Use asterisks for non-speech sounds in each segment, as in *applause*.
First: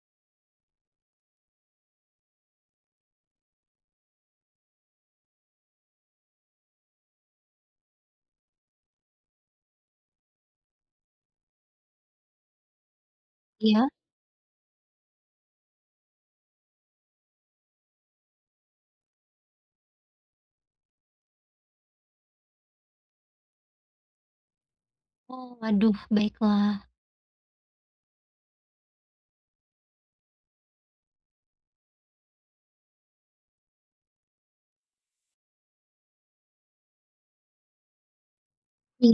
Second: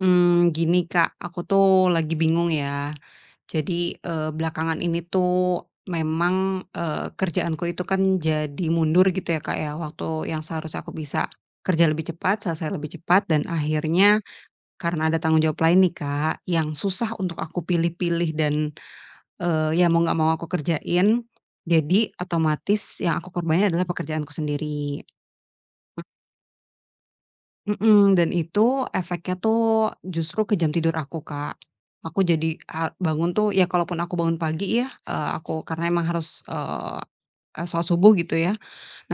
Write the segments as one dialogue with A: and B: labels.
A: Gini Kak, aku tuh lagi bingung ya. Jadi, belakangan ini tuh memang, kerjaanku itu kan jadi mundur gitu ya Kak ya, waktu yang seharusnya aku bisa kerja lebih cepat, selesai lebih cepat, dan
B: Iya?
A: akhirnya karena ada tanggung jawab lain nih Kak, yang susah untuk aku pilih-pilih dan, ya mau nggak mau aku kerjain, jadi otomatis yang aku korbanin adalah pekerjaanku sendiri.
B: Oh, waduh, baiklah.
A: Mhm, dan itu efeknya tuh justru ke jam tidur aku, Kak. Aku jadi bangun tuh ya kalaupun aku bangun pagi ya, aku karena emang harus, eee eee, sholat subuh gitu ya.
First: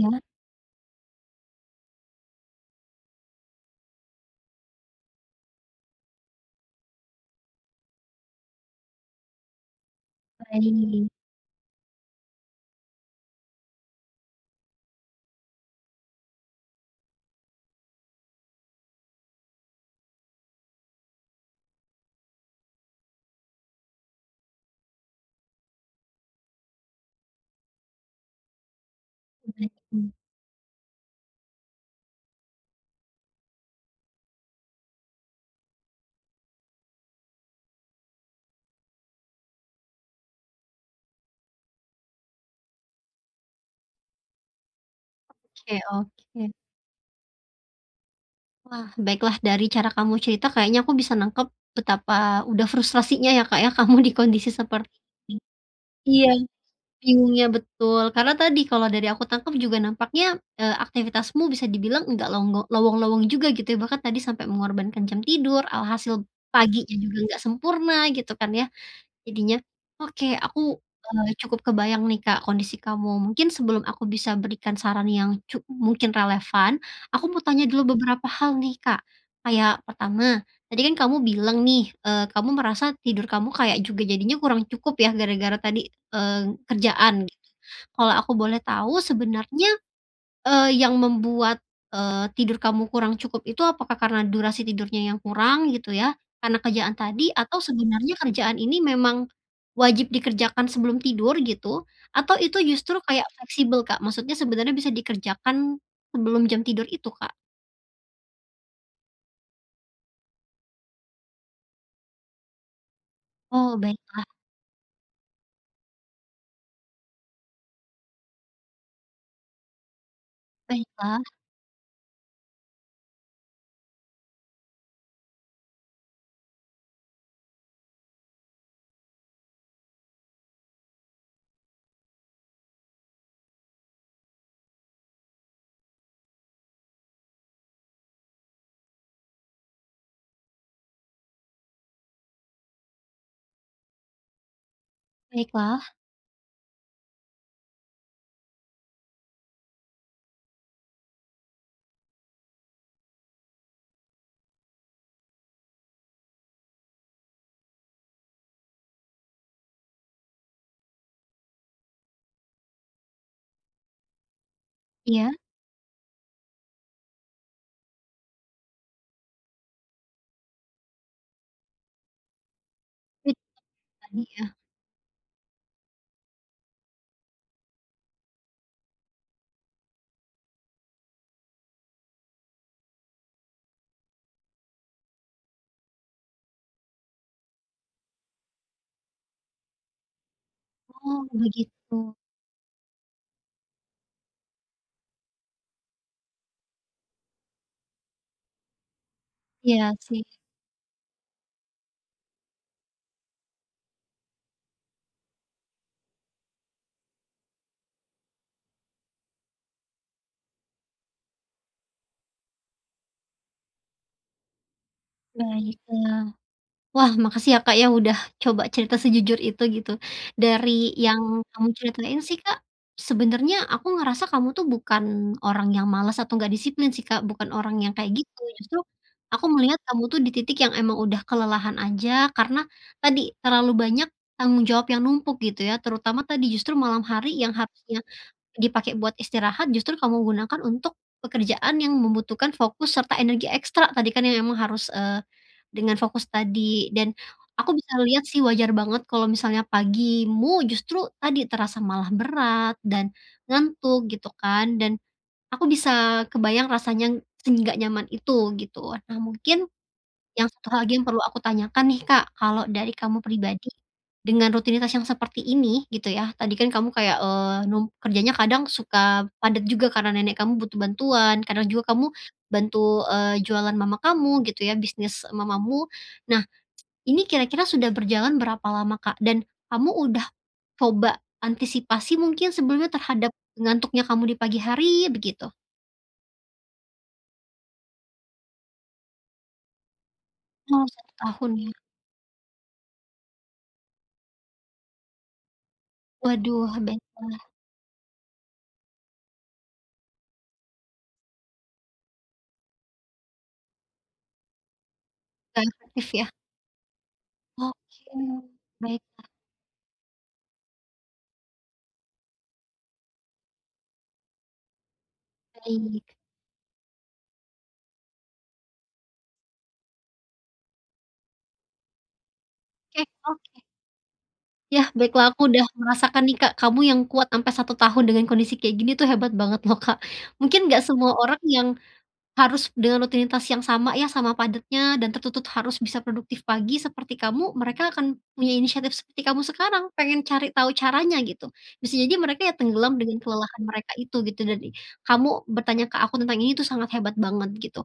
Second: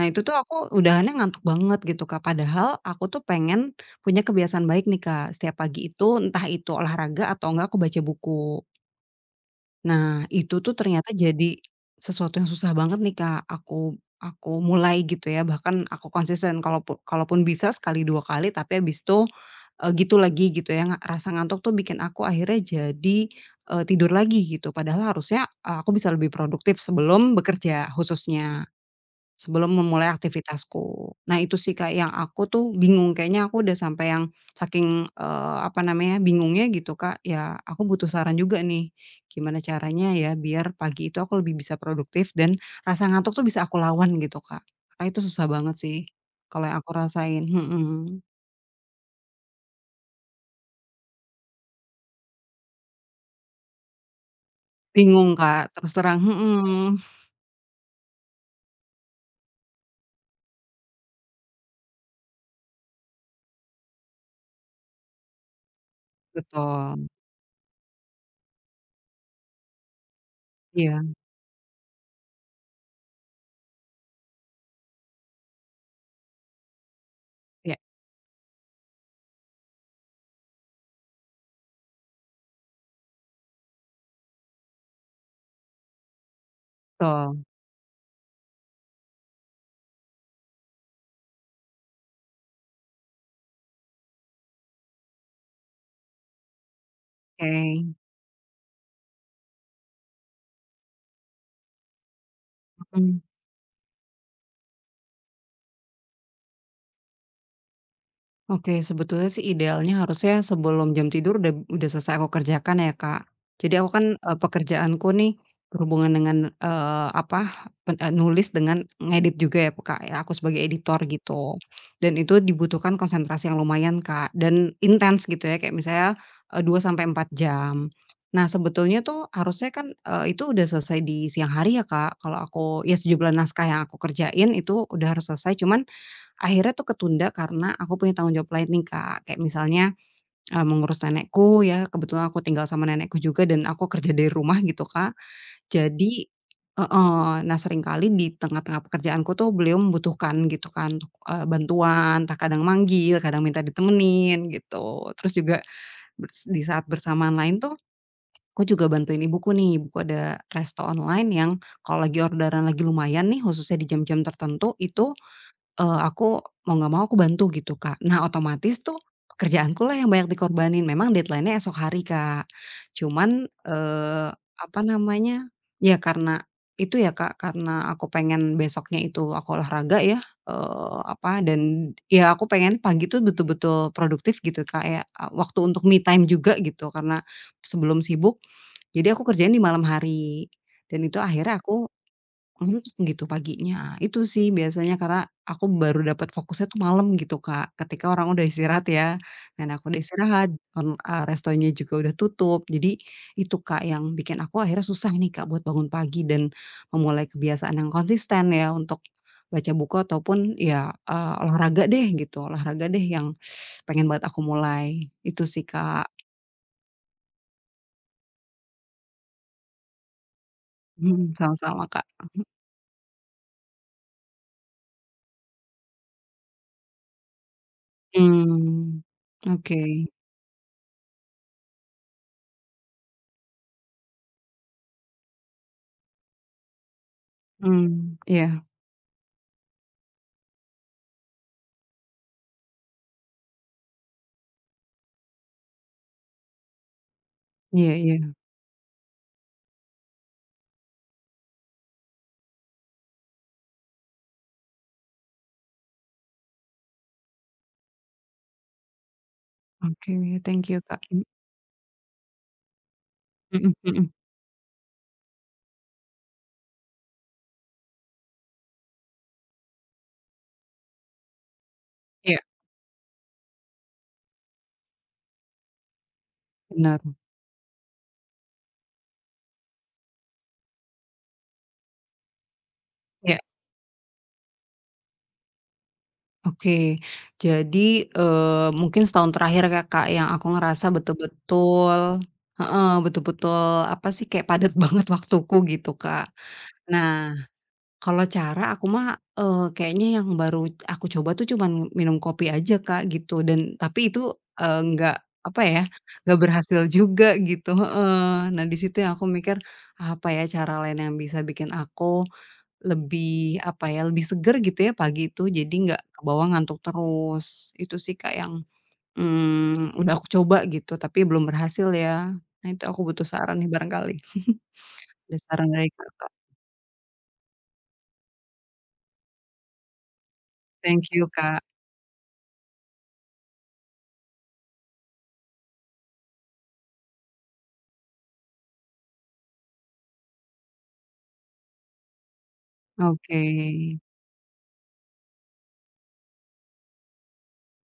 A: Nah itu tuh aku udahannya ngantuk banget gitu, Kak. Padahal aku tuh pengen punya kebiasaan baik nih, Kak. Setiap pagi itu entah itu olahraga atau enggak aku baca buku. Nah, itu
B: baik.
A: tuh
B: Mhm.
A: ternyata jadi sesuatu yang susah banget nih, Kak, aku mulai gitu ya, bahkan aku konsisten kalaupun kalaupun bisa sekali 2 kali, tapi habis itu, gitu lagi gitu ya, rasa ngantuk tuh bikin aku akhirnya jadi, tidur lagi gitu, padahal harusnya, aku bisa lebih produktif sebelum bekerja khususnya.
B: Baik.
A: Sebelum memulai
B: Mhm.
A: aktivitasku. Nah itu sih Kak yang aku tuh bingung kayaknya aku udah sampai yang saking, apa namanya, bingungnya gitu Kak, ya aku butuh saran juga nih, gimana caranya ya biar pagi itu aku lebih bisa produktif dan rasa ngantuk tuh bisa aku lawan gitu Kak. Karena itu susah banget
B: Oke,
A: sih,
B: oke.
A: kalau yang aku rasain, mhm.
B: Wah, baiklah, dari cara kamu cerita kayaknya aku bisa nangkep betapa udah frustrasinya ya, Kak, ya, *laughs* kamu di kondisi seperti
A: Bingung
B: ini.
A: Kak, terus terang
B: Iya,
A: mhm,
B: bingungnya betul. Karena tadi kalau dari aku tangkap juga nampaknya, aktivitasmu bisa dibilang nggak lowong-lowong juga gitu ya, bahkan tadi sampai mengorbankan jam tidur, alhasil paginya
A: betul,
B: juga nggak sempurna gitu kan ya. Jadinya, oke,
A: iya
B: cukup kebayang nih Kak kondisi kamu. Mungkin sebelum aku bisa berikan saran yang mungkin relevan, aku mau tanya
A: iya,
B: dulu beberapa hal nih Kak. Kayak pertama, tadi kan kamu bilang nih, kamu merasa tidur kamu kayak juga jadinya kurang cukup ya gara-gara tadi, eee, kerjaan
A: betul,
B: gitu. Kalau aku boleh tahu sebenarnya yang membuat, tidur kamu kurang cukup itu apakah karena durasi tidurnya yang kurang gitu ya, karena kerjaan tadi, atau
A: oke,
B: sebenarnya kerjaan ini memang wajib dikerjakan sebelum tidur gitu? Atau itu justru
A: mhm.
B: kayak fleksibel, Kak? Maksudnya sebenarnya bisa dikerjakan sebelum jam tidur itu, Kak?
A: Oke, sebetulnya sih idealnya harusnya sebelum jam tidur udah selesai aku kerjakan ya, Kak. Jadi
B: Oh,
A: aku kan,
B: baiklah,
A: pekerjaanku nih berhubungan dengan, apa, nulis dengan ngedit juga ya, Kak, ya, aku sebagai editor
B: baiklah,
A: gitu. Dan itu dibutuhkan konsentrasi yang lumayan, Kak, dan intens gitu ya, kayak misalnya, 2 sampai 4 jam. Nah, sebetulnya tuh harusnya kan, itu udah selesai di siang hari ya, Kak, kalau aku ya sejumlah naskah yang aku kerjain itu udah harus selesai, cuman akhirnya tuh ketunda karena aku punya tanggung jawab lain nih, Kak. Kayak misalnya, mengurus nenekku ya, kebetulan aku tinggal sama nenekku juga dan aku kerja dari rumah gitu, Kak.
B: baiklah.
A: Jadi heeh, nah seringkali di tengah-tengah pekerjaanku tuh beliau membutuhkan gitu kan, bantuan, entah kadang manggil, kadang minta ditemenin gitu. Terus juga di saat bersamaan lain tuh, aku juga bantuin ibuku nih, ibuku ada resto online yang kalau lagi orderan lagi lumayan nih, khususnya di jam-jam tertentu, itu
B: Iya,
A: Aku mau nggak mau aku bantu gitu, Kak. Nah, otomatis tuh pekerjaankulah yang banyak dikorbanin. Memang deadline-nya esok hari, Kak.
B: itu
A: Cuman,
B: tadi ya.
A: apa namanya, ya karena itu ya, Kak, karena aku pengen besoknya itu aku olahraga ya, apa, dan ya aku pengen pagi tuh betul-betul produktif gitu, Kak, ya, waktu untuk me time juga gitu, karena sebelum sibuk, jadi aku kerjain di malam hari. Dan itu
B: Oh,
A: akhirnya aku
B: begitu.
A: ngantuk gitu paginya, itu sih biasanya karena aku baru dapat fokusnya tuh malam gitu, Kak, ketika orang udah istirahat ya, dan aku
B: Iya
A: udah
B: sih,
A: istirahat, restonya juga udah tutup, jadi itu, Kak, yang bikin aku akhirnya susah nih, Kak, buat bangun pagi dan memulai kebiasaan yang konsisten ya untuk baca buku ataupun ya, olahraga deh gitu, olahraga deh yang pengen banget aku mulai, itu sih, Kak.
B: baiklah. Wah, makasih ya, Kak, ya, udah coba cerita sejujur itu gitu. Dari yang
A: Mhm,
B: kamu
A: sama-sama, Kak.
B: ceritain sih, Kak, sebenarnya aku ngerasa kamu tuh bukan orang yang malas atau nggak disiplin sih, Kak, bukan orang yang kayak gitu. Justru
A: Mmm,
B: aku melihat
A: oke.
B: kamu tuh di titik yang emang udah kelelahan aja, karena tadi terlalu banyak tanggung jawab yang numpuk gitu ya, terutama tadi justru malam hari yang harusnya
A: Mmm, iya,
B: dipakai buat istirahat justru kamu gunakan untuk pekerjaan yang membutuhkan fokus serta energi ekstra tadi kan yang emang harus, dengan fokus tadi, dan aku
A: iya
B: bisa lihat
A: iya.
B: sih wajar banget kalau misalnya pagimu justru tadi terasa malah berat dan ngantuk gitu kan, dan aku bisa kebayang rasanya nggak nyaman itu gitu. Nah, mungkin
A: Oke,
B: yang satu
A: thank
B: hal
A: you,
B: lagi
A: Kak.
B: yang perlu aku tanyakan nih Kak, kalau dari kamu pribadi,
A: Mhm mhm.
B: dengan rutinitas yang seperti ini gitu ya, tadi kan kamu kayak, eee, num kerjanya kadang suka padat juga karena nenek kamu butuh bantuan, kadang juga kamu
A: Iya,
B: bantu, jualan mama kamu gitu ya, bisnis mamamu. Nah,
A: benar.
B: ini kira-kira sudah berjalan berapa lama Kak? Dan kamu udah coba antisipasi mungkin sebelumnya terhadap
A: Iya,
B: ngantuknya kamu di pagi hari begitu?
A: oke. Jadi, mungkin setahun terakhir ya, Kak, yang aku
B: Oh,
A: ngerasa
B: satu tahun ya?
A: betul-betul heeh, apa sih, kayak padat *laughs* banget waktuku gitu, Kak.
B: Waduh,
A: Nah,
B: baiklah,
A: kalau cara aku mah, kayaknya yang baru aku coba tuh cuman minum kopi aja, Kak, gitu dan tapi itu, nggak apa
B: nggak
A: ya,
B: efektif ya?
A: nggak berhasil juga gitu
B: Oke,
A: heeh. Nah, di situ
B: baik.
A: yang aku mikir, apa ya cara lain yang bisa bikin aku Lebih, lebih seger gitu ya pagi itu, jadi nggak
B: Baik.
A: kebawa ngantuk terus. Itu sih, Kak, yang, udah aku coba gitu, tapi belum berhasil ya. Nah itu aku
B: Oke,
A: butuh
B: oke.
A: saran nih barangkali.
B: Yah, baiklah,
A: Ada
B: aku udah
A: saran dari
B: merasakan
A: Kakak.
B: nih Kak, kamu yang kuat sampai satu tahun dengan kondisi kayak gini tuh hebat banget loh Kak. Mungkin nggak
A: Thank
B: semua
A: you,
B: orang
A: Kak.
B: yang harus dengan rutinitas yang sama ya, sama padatnya dan tertuntut harus bisa produktif pagi seperti kamu, mereka akan punya inisiatif seperti kamu sekarang, pengen cari tahu caranya gitu. Bisa jadi mereka ya tenggelam dengan
A: Oke.
B: kelelahan mereka itu gitu, dan kamu bertanya ke aku tentang ini tuh sangat hebat banget gitu.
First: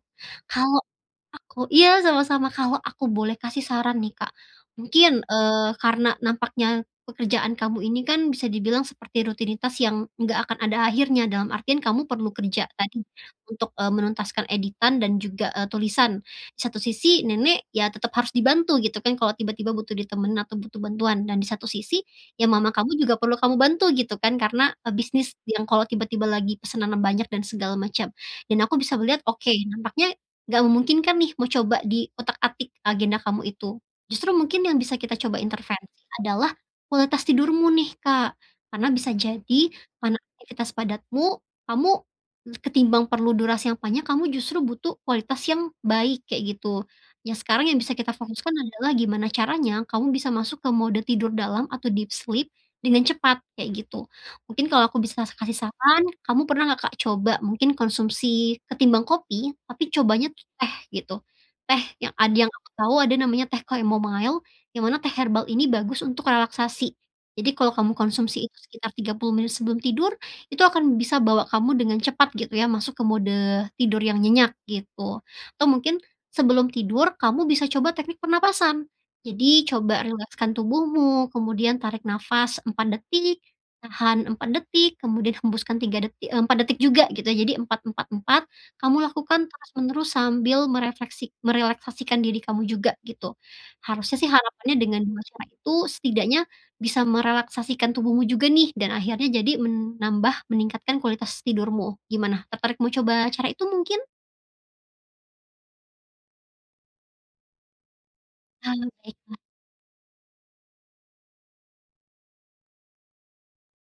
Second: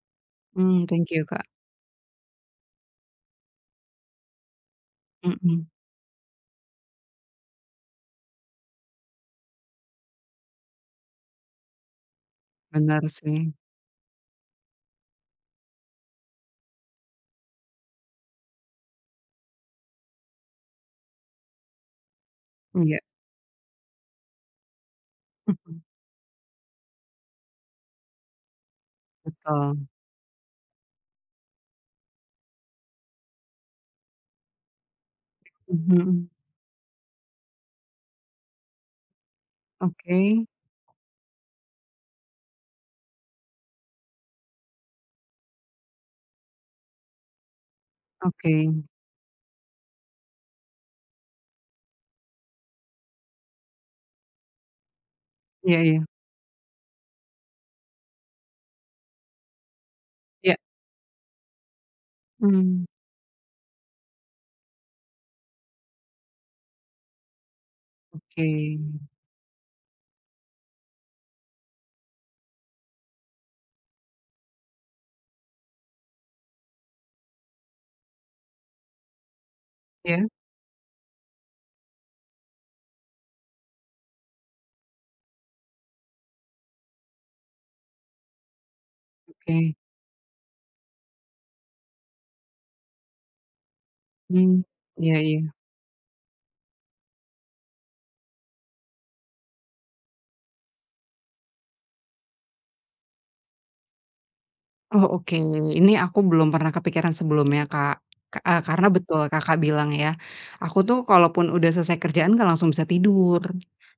B: Kalau
A: Thank you, Kak.
B: Aku iya, sama-sama. Kalau aku boleh kasih saran nih, Kak, mungkin,
A: Mhm,
B: karena nampaknya pekerjaan kamu ini kan bisa dibilang seperti rutinitas yang nggak akan ada akhirnya, dalam artian kamu perlu kerja tadi
A: bener sih.
B: untuk, menuntaskan editan dan juga, tulisan. Di satu sisi nenek ya tetap harus dibantu gitu kan kalau tiba-tiba butuh ditemenin atau butuh bantuan, dan di satu sisi ya mama kamu
A: Iya,
B: juga perlu kamu bantu gitu kan karena, bisnis
A: *laughs*
B: yang
A: mhm,
B: kalau tiba-tiba lagi pesanan banyak dan segala macam. Dan aku bisa melihat, oke
A: betul.
B: nampaknya nggak memungkinkan nih mau coba di otak atik agenda kamu itu. Justru mungkin yang bisa kita coba intervensi
A: Mhm,
B: adalah kualitas tidurmu nih, Kak. Karena bisa jadi karena
A: oke
B: aktivitas padatmu, kamu ketimbang perlu durasi yang panjang, kamu justru butuh kualitas yang baik kayak gitu. Ya sekarang yang bisa kita fokuskan
A: oke.
B: adalah gimana caranya kamu bisa masuk ke mode tidur dalam atau deep sleep dengan cepat kayak gitu. Mungkin kalau aku bisa kasih
A: Iya iya.
B: saran, kamu pernah nggak, Kak, coba mungkin konsumsi ketimbang kopi, tapi cobanya tuh
A: Iya,
B: teh gitu. Teh yang ada yang aku
A: mmm,
B: tahu ada namanya teh chamomile, yang mana teh herbal ini bagus untuk relaksasi. Jadi kalau kamu
A: oke.
B: konsumsi itu sekitar 30 menit sebelum tidur, itu akan bisa bawa kamu dengan cepat gitu ya, masuk ke mode tidur yang nyenyak gitu. Atau mungkin sebelum tidur kamu bisa coba teknik pernapasan. Jadi coba
A: Iya,
B: rilekskan tubuhmu, kemudian tarik nafas 4 detik, tahan 4 detik, kemudian hembuskan 3 detik 4 detik juga gitu ya. Jadi 4 4 4 kamu lakukan
A: oke.
B: terus-menerus sambil merelaksasikan diri kamu juga gitu. Harusnya sih
A: Mmm,
B: harapannya dengan 2
A: iya iya.
B: cara itu setidaknya bisa merelaksasikan tubuhmu juga nih dan akhirnya jadi meningkatkan kualitas tidurmu. Gimana, tertarik mau coba cara itu mungkin?
A: Oh, oke. Ini aku belum pernah kepikiran sebelumnya, Kak.
B: Ah,
A: Karena betul
B: baiklah.
A: Kakak bilang ya, aku tuh kalaupun udah selesai kerjaan nggak langsung bisa tidur,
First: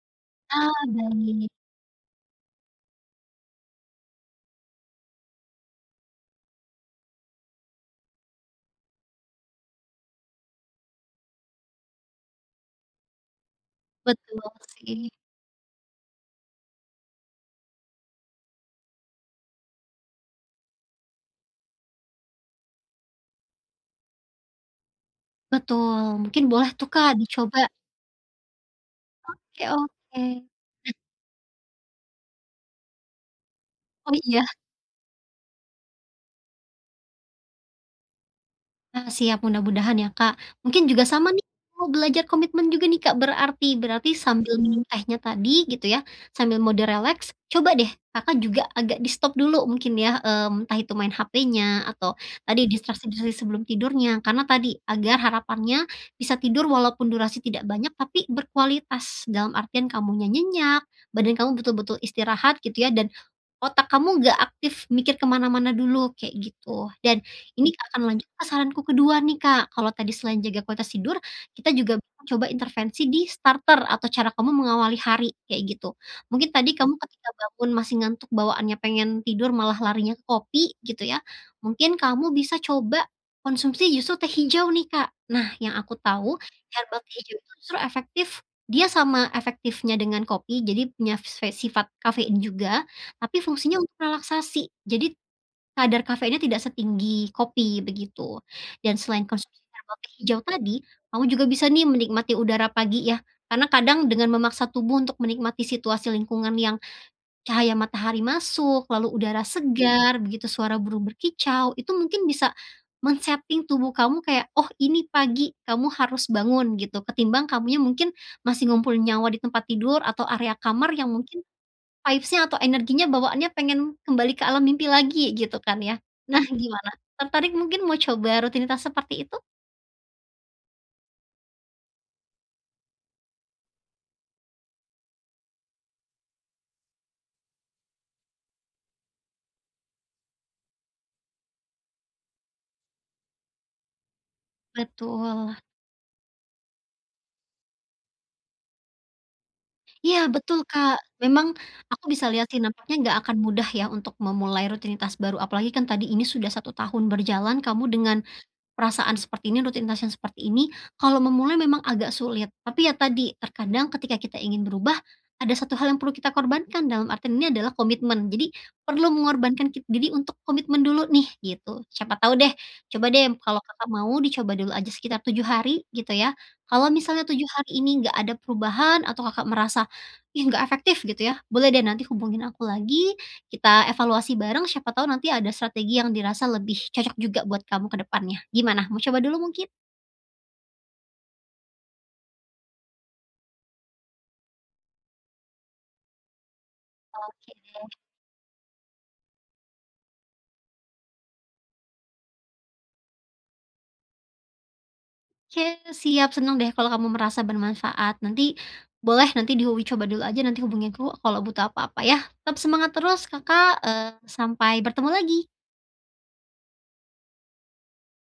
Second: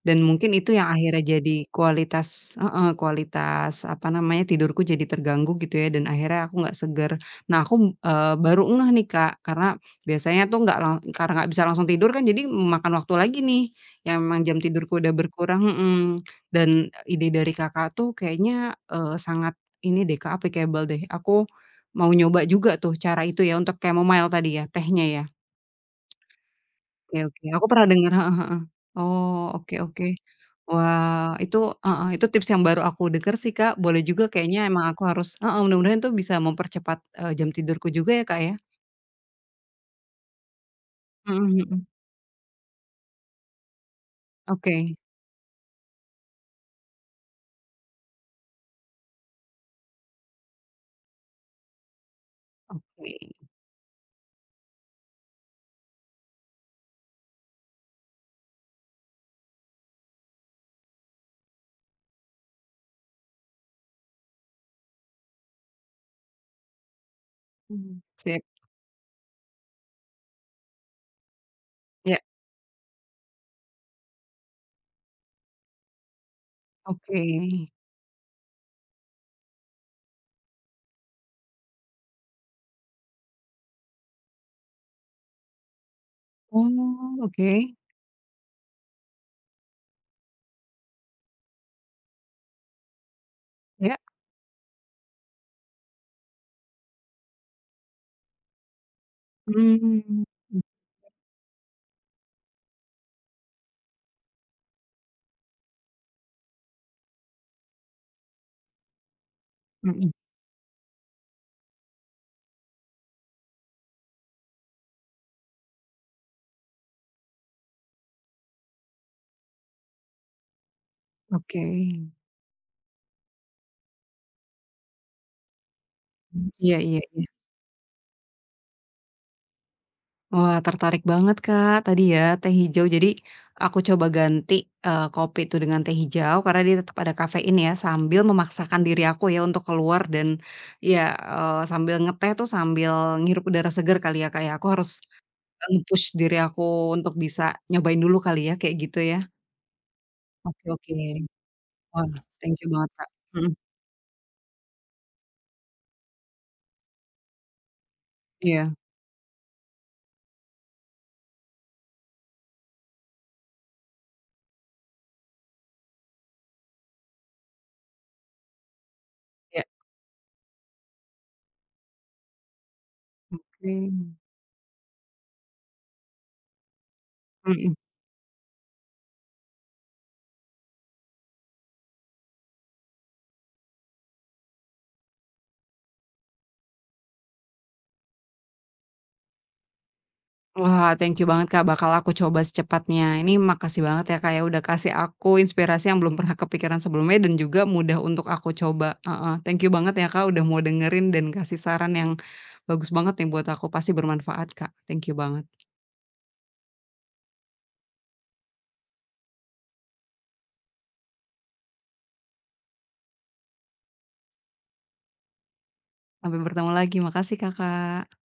A: dan mungkin itu
B: Ah,
A: yang akhirnya
B: baik.
A: jadi kualitas apa namanya, tidurku jadi terganggu gitu ya, dan akhirnya aku nggak seger. Nah aku, baru ngeh nih, Kak, karena biasanya tuh nggak lang karena nggak bisa langsung tidur kan jadi memakan waktu lagi nih, yang
B: Betul
A: memang jam tidurku
B: sih.
A: udah berkurang mhm, dan ide dari Kakak tuh kayaknya, sangat ini deh Kak, applicable deh. Aku mau nyoba juga tuh cara itu ya untuk chamomile tadi ya, tehnya ya?
B: Betul, mungkin boleh tuh Kak
A: Oke oke,
B: dicoba.
A: aku pernah dengar heeh heeh. Oh,
B: Oke,
A: oke oke.
B: oke.
A: Wah, itu heeh, itu tips yang baru aku denger sih Kak, boleh
B: Oh
A: juga
B: iya?
A: kayaknya emang aku harus heeh, mudah-mudahan itu bisa mempercepat, jam tidurku juga ya Kak ya?
B: Ah, siap, mudah-mudahan ya, Kak. Mungkin juga sama nih,
A: Mhm
B: mau
A: mhm.
B: belajar komitmen juga nih, Kak, berarti. Berarti sambil minum Mhm.
A: Oke
B: tehnya tadi gitu ya, sambil mode relax coba deh Kakak juga agak di-stop dulu mungkin ya, entah itu main HP-nya atau tadi
A: oke.
B: distraksi-distraksi sebelum tidurnya. Karena tadi, agar harapannya bisa tidur walaupun durasi tidak banyak tapi berkualitas. Dalam artian kamunya nyenyak, badan kamu betul-betul istirahat gitu ya, dan otak kamu nggak aktif mikir kemana mana dulu, kayak gitu. Dan ini akan
A: Mmm,
B: lanjut ke
A: sip.
B: saranku kedua nih, Kak. Kalau tadi selain jaga kualitas tidur, kita juga
A: Ya,
B: bisa coba intervensi di starter atau cara kamu mengawali hari, kayak gitu. Mungkin tadi kamu
A: oke.
B: ketika bangun masih ngantuk bawaannya pengen tidur malah larinya ke kopi gitu ya, mungkin kamu bisa coba konsumsi justru teh hijau nih, Kak. Nah, yang aku tahu herbal teh
A: Oh,
B: hijau itu
A: oke.
B: justru efektif, dia sama efektifnya dengan kopi, jadi punya sifat kafein juga, tapi fungsinya untuk
A: Ya.
B: relaksasi. Jadi kadar kafeinnya tidak setinggi kopi, begitu. Dan selain konsumsi herbal teh
A: Mmm,
B: hijau tadi, kamu juga bisa nih menikmati udara pagi ya, karena kadang dengan memaksa tubuh untuk menikmati situasi lingkungan yang cahaya matahari masuk, lalu udara
A: mhm,
B: segar, begitu suara burung berkicau, itu mungkin bisa men-setting tubuh kamu kayak, "Oh, ini pagi, kamu harus bangun," gitu, ketimbang kamunya mungkin masih ngumpulin nyawa di tempat tidur atau area kamar yang mungkin
A: oke.
B: vibes-nya atau energinya bawaannya pengen kembali ke alam mimpi lagi gitu kan ya. Nah,
A: Iya
B: gimana?
A: iya iya.
B: Tertarik mungkin mau coba rutinitas seperti itu?
A: Wah, tertarik banget, Kak, tadi ya teh hijau. Jadi aku coba ganti, kopi itu dengan teh hijau karena dia tetap ada kafein ya, sambil memaksakan diri aku ya untuk keluar dan ya, sambil ngeteh tuh sambil ngirup udara segar kali ya, Kak, ya. Aku harus
B: Betul.
A: nge-push diri aku untuk bisa nyobain dulu kali ya, kayak gitu ya.
B: Iya betul,
A: Oke oke.
B: Kak. Memang aku
A: Wah,
B: bisa lihat
A: thank
B: sih
A: you banget,
B: nampaknya
A: Kak.
B: nggak akan
A: Mhm,
B: mudah ya untuk memulai rutinitas baru apalagi kan tadi ini sudah satu tahun berjalan kamu dengan
A: iya
B: perasaan seperti ini, rutinitas yang seperti ini, kalau memulai memang agak sulit. Tapi ya tadi, terkadang ketika kita ingin berubah, ada satu hal yang perlu kita korbankan, dalam artian ini adalah komitmen. Jadi, perlu
A: iya.
B: mengorbankan diri untuk komitmen dulu nih, gitu. Siapa tahu deh, coba deh kalau
A: Oke.
B: Kakak mau dicoba dulu aja sekitar 7 hari, gitu ya. Kalau misalnya tujuh
A: Mhm.
B: hari ini nggak ada perubahan atau Kakak merasa, "Ih, nggak efektif," gitu ya, boleh deh nanti hubungin aku lagi, kita evaluasi bareng siapa tahu nanti ada strategi yang dirasa lebih cocok juga buat kamu ke depannya. Gimana? Mau coba dulu mungkin?
A: Wah, thank you banget, Kak, bakal aku coba secepatnya. Ini makasih banget ya, Kak, ya, udah kasih aku inspirasi yang belum pernah kepikiran sebelumnya dan
B: Oke,
A: juga mudah untuk aku coba, heeh. Thank you banget ya, Kak, udah mau dengerin dan kasih saran yang bagus banget nih buat aku, pasti bermanfaat, Kak. Thank you banget.
B: oke, siap, senang deh kalau kamu merasa bermanfaat. Nanti boleh nanti diuji coba dulu aja nanti hubungi aku kalau butuh apa-apa ya. Tetap semangat terus Kakak, sampai bertemu lagi.
A: Sampai bertemu lagi, makasih, Kakak.